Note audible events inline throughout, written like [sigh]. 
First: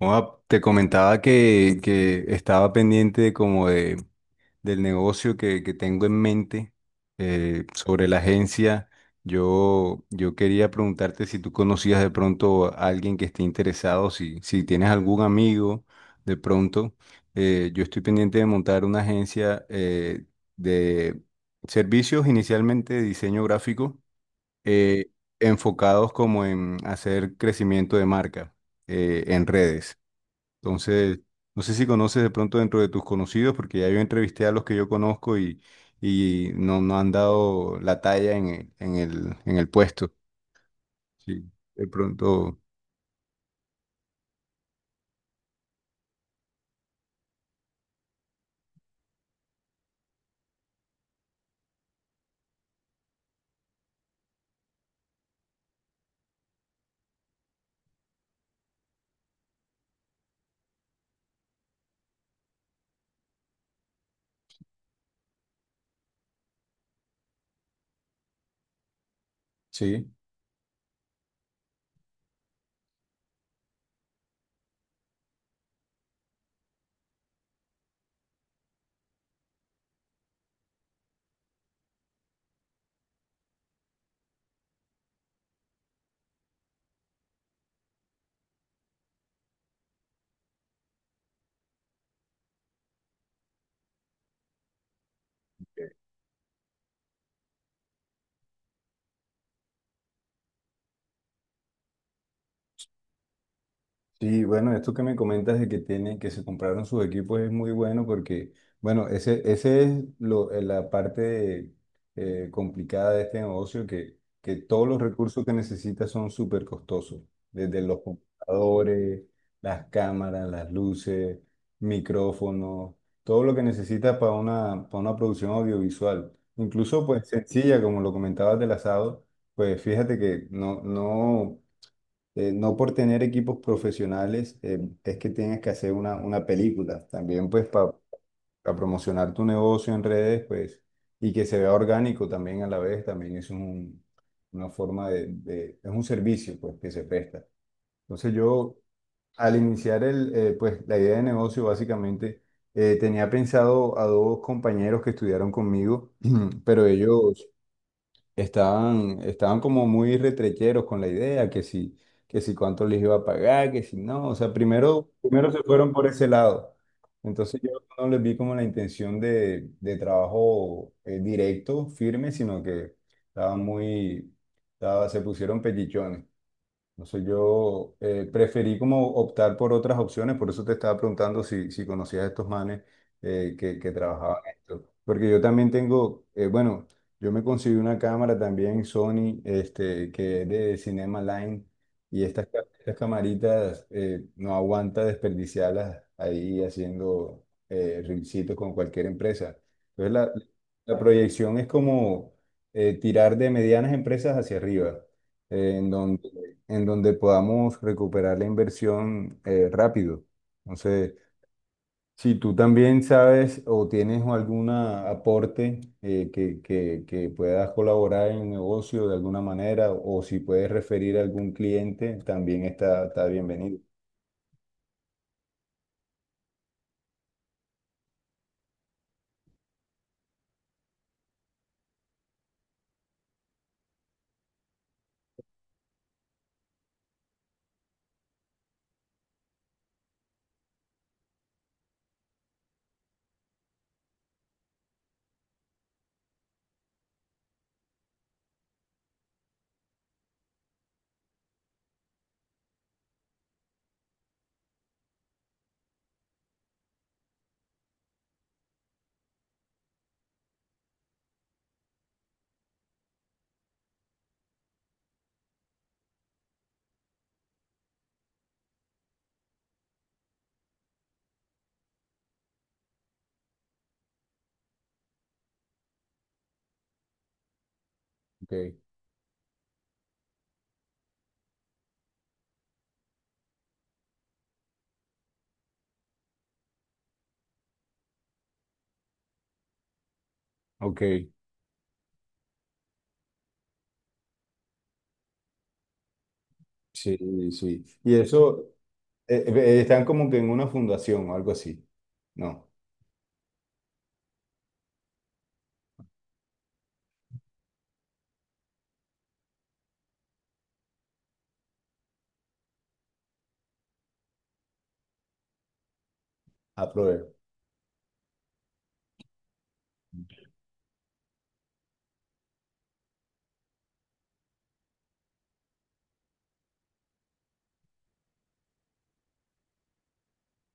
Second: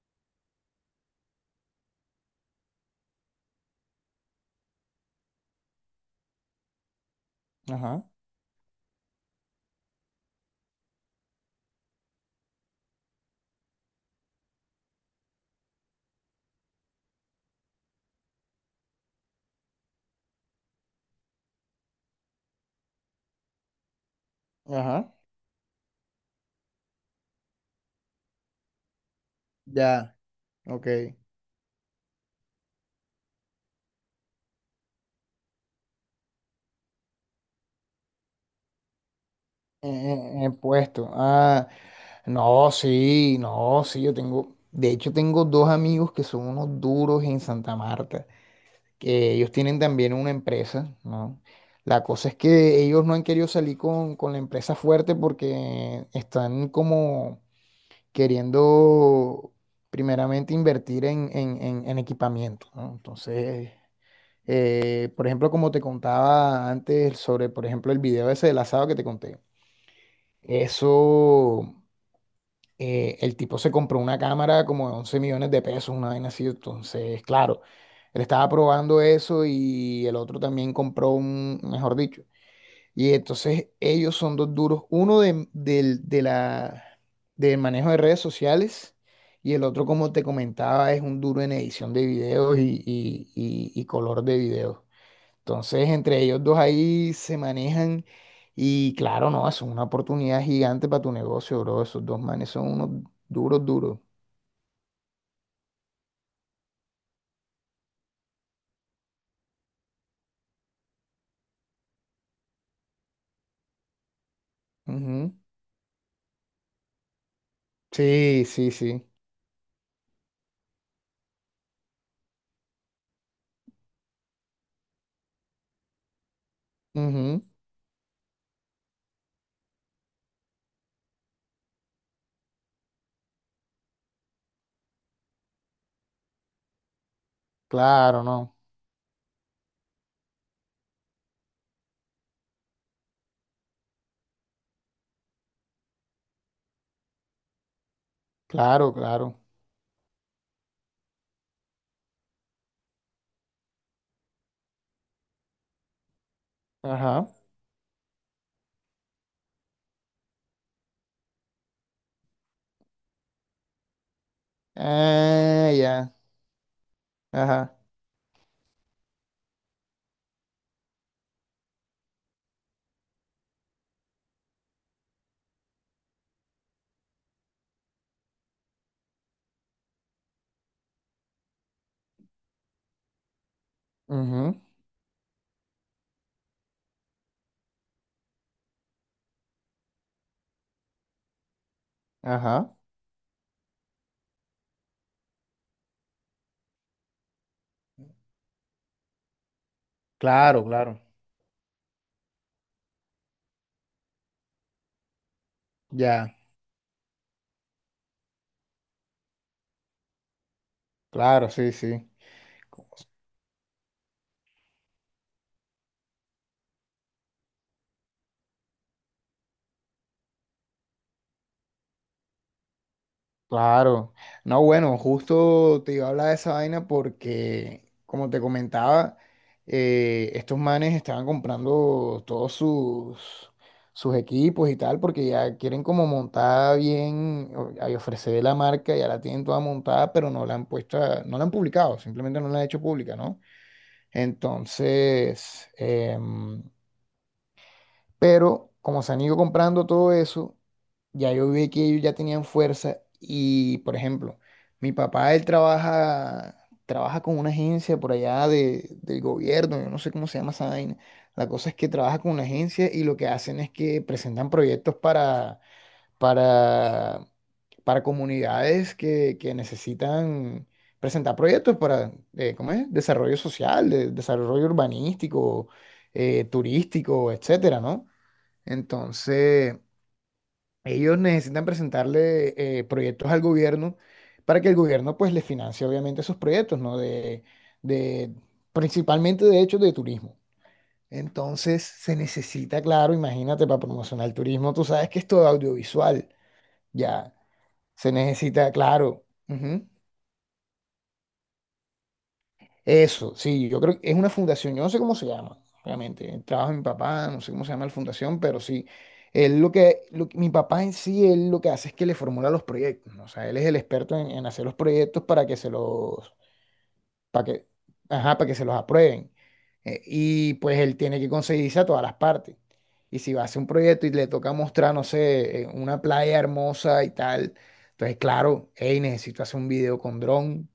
Joa, te comentaba que estaba pendiente como de, del negocio que tengo en mente Ajá, sobre la agencia. Yo quería preguntarte si tú conocías de pronto a alguien que esté interesado, si tienes algún amigo de pronto. Yo estoy pendiente de montar una agencia de servicios inicialmente de diseño gráfico eh, ajá, enfocados como en hacer crecimiento de marca en redes. ya, ok. En, Entonces, no sé si conoces de pronto dentro de tus conocidos, porque ya yo entrevisté a los que yo conozco y no, no han dado la talla en, el, en el en el puesto. en- en puesto. Sí, Ah, de pronto. no, sí, no, sí, yo tengo, de hecho tengo dos amigos que son unos duros en Santa Marta, que ellos tienen también una empresa, ¿no? La cosa es que ellos no han querido salir con la empresa fuerte porque están como queriendo primeramente invertir en equipamiento, ¿no? Entonces. Por ejemplo, como te contaba antes sobre, por ejemplo, el video ese del asado que te conté. Sí. Eso, el tipo se compró una cámara como de 11 millones de pesos, una vaina así. Entonces, claro, él estaba probando eso y el otro también compró un, mejor dicho. Y entonces ellos son dos duros, uno de, del, de la, del manejo de redes sociales y el otro, como te comentaba, es un duro en edición de videos y color de videos. Entonces, entre ellos dos ahí se manejan y claro, no, eso es una oportunidad gigante para tu negocio, bro. Esos dos manes son unos duros, duros. Sí, bueno, esto que me comentas de que tiene, que se compraron sus equipos es muy bueno porque, bueno, ese es lo, la parte complicada de este negocio, que todos los Ujú. recursos que necesitas son súper costosos, desde los Sí, sí, sí. computadores, las cámaras, las luces, micrófonos, todo lo que necesitas para una producción audiovisual. Incluso, pues, Ujú. sencilla, como lo comentabas del asado, pues fíjate que no, no no por tener equipos profesionales es que tienes que hacer una película. También pues para Claro, no. promocionar tu negocio en redes pues y que se vea orgánico también a la vez, también es un, una forma de- es un servicio pues que se presta. Entonces yo Claro, claro. al iniciar el, pues la idea de negocio básicamente, tenía pensado a dos compañeros que estudiaron conmigo, [clears throat] pero Ajá. ellos estaban como muy retrecheros con la idea, que si cuánto les iba a pagar, que si no, o sea, primero, primero se Ah, fueron por ya. ese lado. Entonces yo Ajá. no les vi como la intención de trabajo directo, firme, sino que estaban muy, estaba, se pusieron pellichones. Entonces yo preferí como optar por otras opciones, por eso te estaba preguntando si, si conocías a estos manes que trabajaban en Ujú. esto. Porque yo también tengo, bueno, yo me conseguí una cámara también Sony, este, que es de Cinema Line, y estas, ca- Ajá. estas camaritas no aguanta desperdiciarlas ahí haciendo reelcitos con cualquier empresa. Entonces la, Claro, la claro. proyección es como, tirar de medianas empresas hacia arriba, eh, en donde Ya. en donde podamos recuperar la inversión rápido. Entonces, Claro, sí, sí. si tú también sabes o tienes algún aporte que puedas colaborar en el negocio de alguna manera o si puedes referir a algún cliente, también está, está bienvenido. Claro. No, bueno, justo te iba a hablar de esa vaina porque, como te comentaba, estos manes estaban comprando todos sus equipos y tal, porque ya quieren como montar bien, a ofrecer la marca, ya la tienen toda montada, pero no la han puesto, no la han publicado, simplemente no la han hecho pública, ¿no? Entonces, pero como se han ido comprando todo eso, ya yo vi que ellos ya tenían fuerza y, por ejemplo, mi papá, él trabaja con una agencia por allá del gobierno, yo no sé cómo se llama esa vaina. La cosa es que trabaja con una agencia y lo que hacen es que presentan proyectos para, para comunidades que necesitan presentar proyectos para, ¿cómo es? Desarrollo social, desarrollo urbanístico, turístico, etcétera, ¿no? Ok, Entonces. Ellos necesitan presentarle proyectos al gobierno para que el gobierno pues les financie obviamente esos proyectos, ¿no? De, Principalmente de hecho de turismo. ok, Entonces se necesita, claro, imagínate, para promocionar el turismo, tú sabes que es todo audiovisual, sí, ya. sí. Se Y eso, necesita, claro. Ujú. están como que en una fundación o algo así. No, Eso, sí, yo creo que es una fundación, yo no sé cómo se llama, obviamente, el trabajo de mi papá, no sé cómo se llama la fundación, pero sí, él mi papá en sí, él lo que hace es que le formula los proyectos, ¿no? O sea, él es el experto en hacer los proyectos para que se los, aprobé. para que, ajá, para que se los aprueben. Y pues él tiene que conseguirse a todas las partes. Y si va a hacer un proyecto y le toca mostrar, no sé, una playa hermosa y tal, entonces, claro, hey, necesito hacer un video con dron.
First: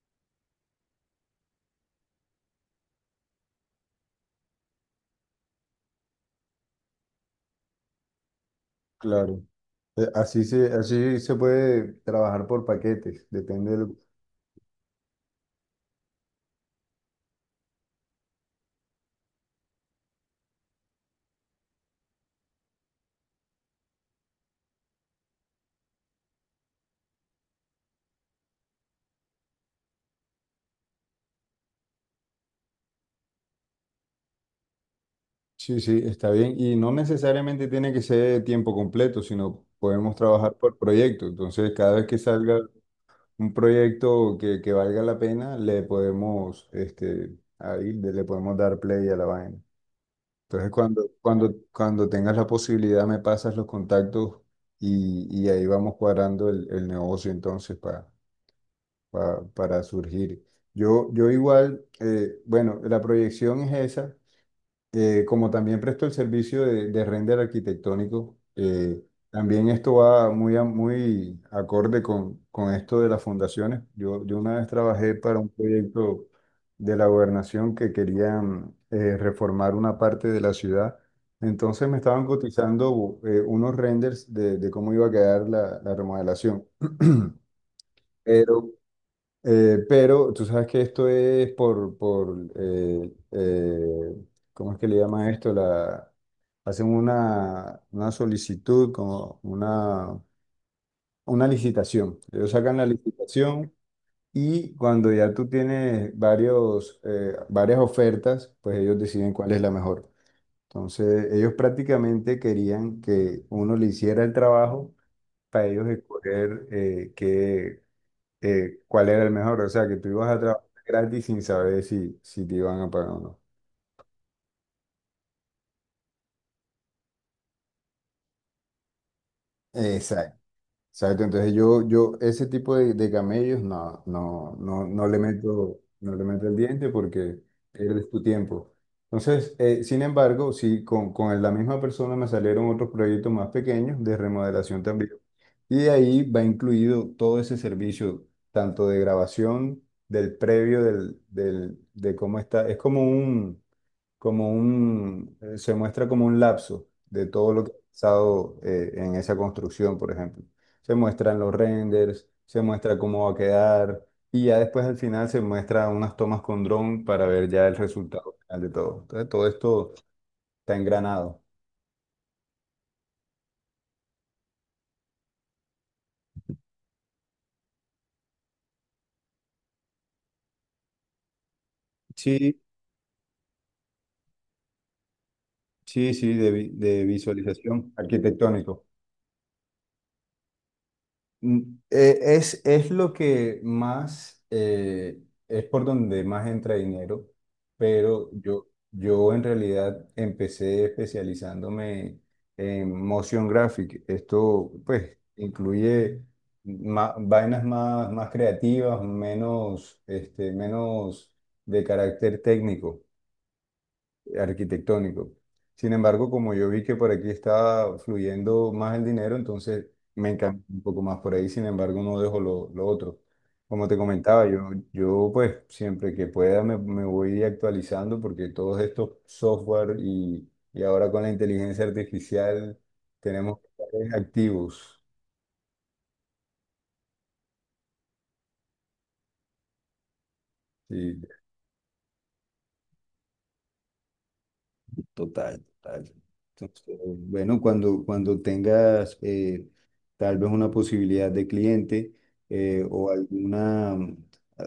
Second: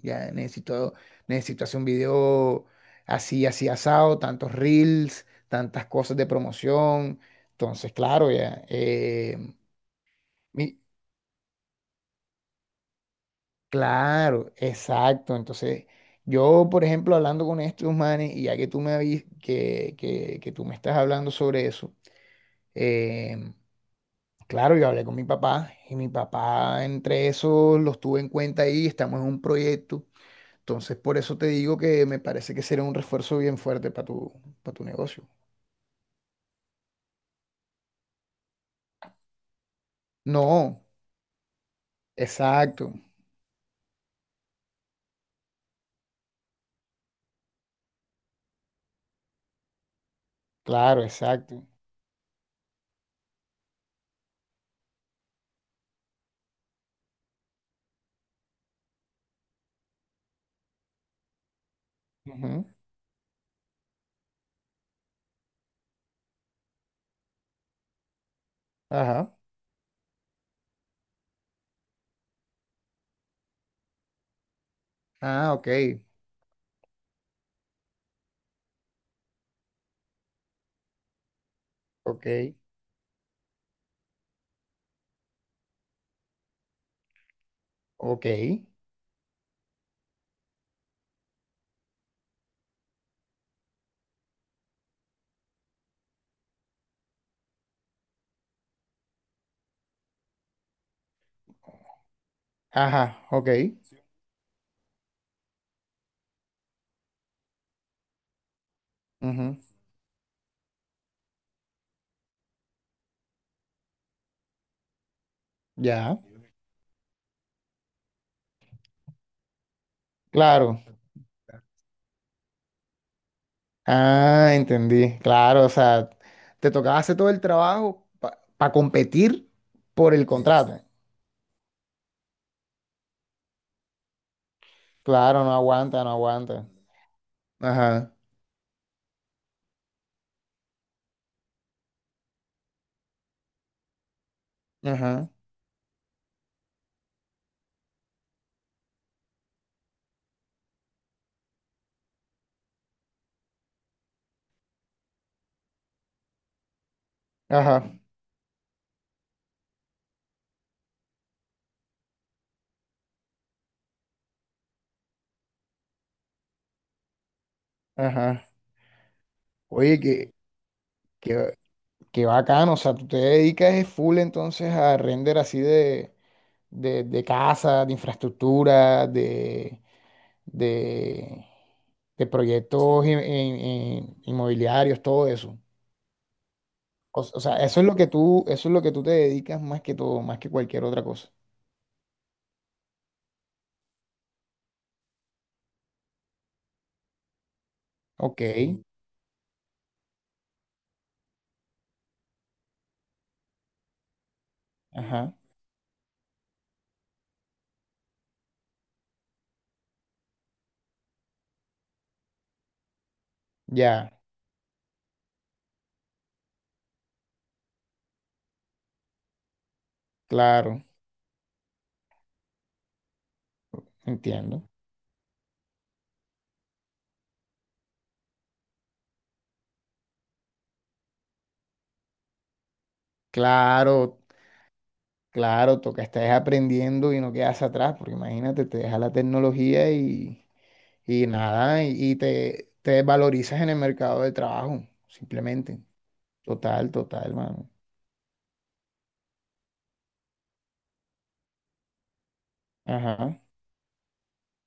Ya necesito hacer un video así, así asado, tantos reels, tantas cosas de promoción. Entonces, claro, ya. Claro. Mi- Así se puede trabajar por paquetes, depende del. claro, exacto. Entonces, yo, por ejemplo, hablando con estos manes, y ya que tú me avis- que tú me estás hablando sobre eso, eh, claro, yo hablé con mi papá, y mi papá, entre esos, los tuve en cuenta ahí, estamos en un proyecto. Entonces, por eso te digo que me parece que sería un refuerzo bien fuerte para tu negocio. Sí, sí, está bien. Y no necesariamente tiene que ser tiempo completo, sino podemos trabajar por No, proyecto. Entonces, cada vez que salga exacto, un proyecto que valga la pena, le podemos, este, ahí de- le podemos dar play a la vaina. Entonces, claro, cuando, cuando, exacto. cuando tengas la posibilidad, me pasas los contactos y ahí vamos cuadrando el negocio entonces para surgir. Yo igual, Ujú, bueno, la proyección es esa, como también presto el servicio de render arquitectónico, ajá. también esto va muy, a- muy acorde con esto de las fundaciones. Yo una vez trabajé para un Ah, ok, proyecto de la gobernación que querían reformar una parte de la ciudad. Entonces me estaban ok, cotizando unos renders de cómo iba a quedar la, la remodelación. [clears throat] ok. Pero, pero tú sabes que esto es por, por ¿cómo es que le llama esto? La, hacen una solicitud, como una licitación. Ellos sacan la Ajá, ok. licitación y cuando ya tú tienes varios, varias ofertas, pues ellos deciden cuál Ujú, es la mejor. Entonces, ellos prácticamente querían que uno le hiciera el trabajo para ellos ya, escoger qué, cuál era el mejor. O sea, que tú ibas a trabajar claro. gratis sin saber si, si te iban a pagar o no. Ah, entendí. Claro, o sea, te tocaba hacer todo el trabajo para competir por el Exacto. contrato. Exacto, entonces yo ese tipo de camellos no, no, no, no le Claro, no meto, aguanta, no no le meto el aguanta. diente porque pierdes Ajá, tu tiempo. Entonces, sin embargo, sí, con la misma persona me salieron otros proyectos más pequeños de remodelación también. ajá, Y de ahí va incluido todo ese servicio, tanto de grabación del previo, del, del, de cómo está. Es como un, se muestra como un lapso de todo lo que ha ajá, pasado en esa construcción, por ejemplo. Se muestran los renders, se muestra cómo va a quedar y ya después al final se muestra unas tomas con dron para ver ya el resultado ajá. final de todo. Entonces todo esto Oye, está engranado. que, qué bacano, o sea, tú te dedicas full entonces a render así de casa, de infraestructura, de, de Sí, proyectos inmobiliarios, todo eso. sí, sí, de, vi- de O sea, eso es visualización lo que tú, eso es lo arquitectónico. que tú te dedicas más que todo, más que cualquier otra cosa. Mm, es lo que más, es por donde más entra dinero, pero Ok, yo, sí. yo en realidad empecé especializándome en motion graphic. Esto pues Ajá, incluye ma- vainas más, más creativas, menos, este, menos de carácter técnico ya, arquitectónico. Sin embargo, como yo vi que por aquí estaba fluyendo más el dinero, entonces me encanta un claro, poco más por ahí, sin embargo, no dejo lo otro. Como te comentaba, entiendo. yo pues siempre que pueda me, me voy actualizando porque todos estos software y ahora con la inteligencia artificial tenemos que estar Claro, activos. claro, toca estar aprendiendo y no quedas atrás, porque imagínate, te deja la tecnología. Y Sí. nada, y te valorizas en el mercado de trabajo, Total, simplemente. total. Total, Entonces, total, bueno, mano. cuando tengas tal vez una posibilidad de cliente, o Ajá, alguna,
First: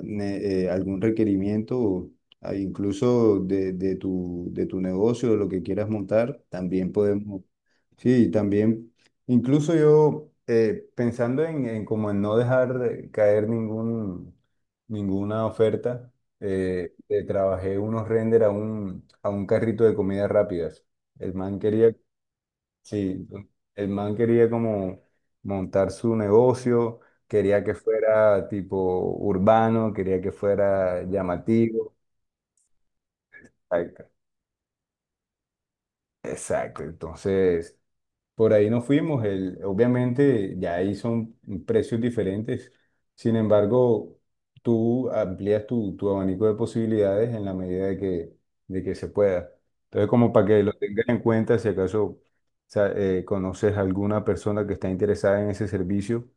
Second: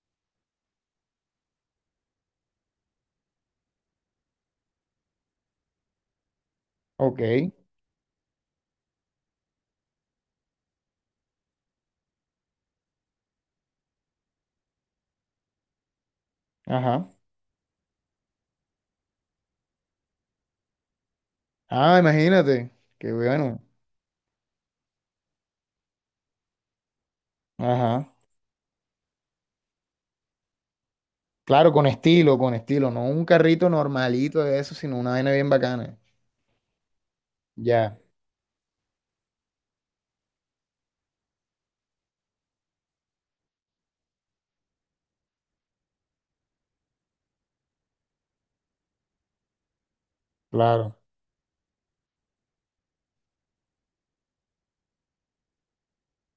ne- algún requerimiento, o, ah, incluso de tu negocio, de lo que quieras montar, también podemos, ok, sí, también, incluso yo pensando en como en no dejar caer ningún, ninguna oferta ajá. le trabajé unos render a un carrito de comidas rápidas. El man quería, Ah, imagínate, qué sí, bueno. el man quería como montar su negocio, quería que Ajá. fuera tipo urbano, quería que fuera Claro, llamativo. Con estilo, no un carrito Exacto, normalito de eso, sino una vaina bien bacana. exacto, entonces. Ya, Por ahí nos fuimos, el, obviamente ya ahí son precios diferentes, sin embargo, tú amplías tu, tu abanico de posibilidades en la medida de que se pueda. Entonces, como para que lo claro. tengas en cuenta, si acaso sa- conoces alguna persona que está interesada en ese servicio,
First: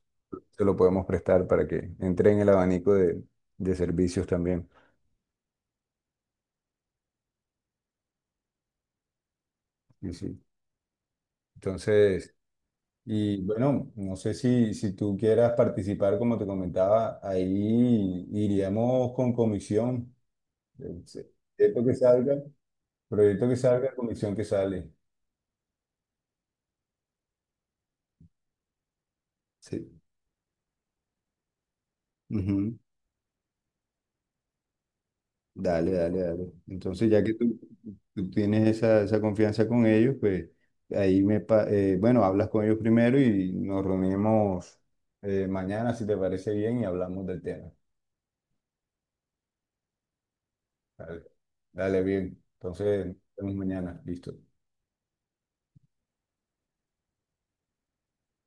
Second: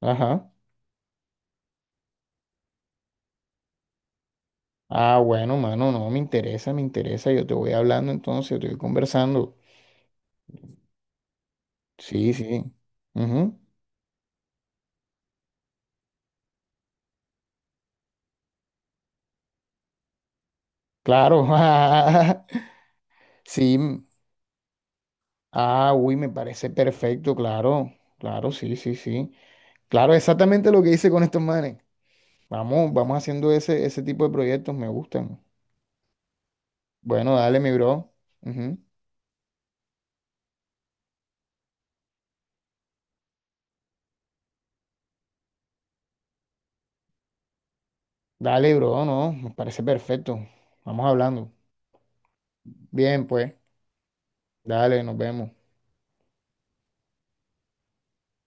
Ajá. te lo podemos prestar para que entre en el abanico de servicios también. Ah, bueno, mano, no, me interesa, me interesa. Yo te voy hablando entonces, yo te voy conversando. Y sí. Entonces, Sí, sí. y Ujú. bueno, no sé si, si tú quieras participar, como te comentaba, ahí iríamos con comisión. El se- Claro. proyecto que salga, [laughs] proyecto que Sí, salga, comisión que sale. ah, uy, me parece perfecto, claro, claro, sí, sí, sí. Sí. Claro, exactamente lo que hice con estos manes. Ujú. Vamos, vamos haciendo ese tipo de proyectos, me gustan. Dale, dale, dale. Entonces, ya que Bueno, tú, dale, mi bro. tú tienes Ujú. esa, esa confianza con ellos, pues ahí me, pa- bueno, hablas con ellos primero y nos reunimos mañana, si te parece bien, y hablamos del tema. Dale, bro, no, me parece perfecto. Vamos Dale, hablando. dale, bien. Entonces, nos Bien, pues, vemos mañana. Listo. dale, nos vemos.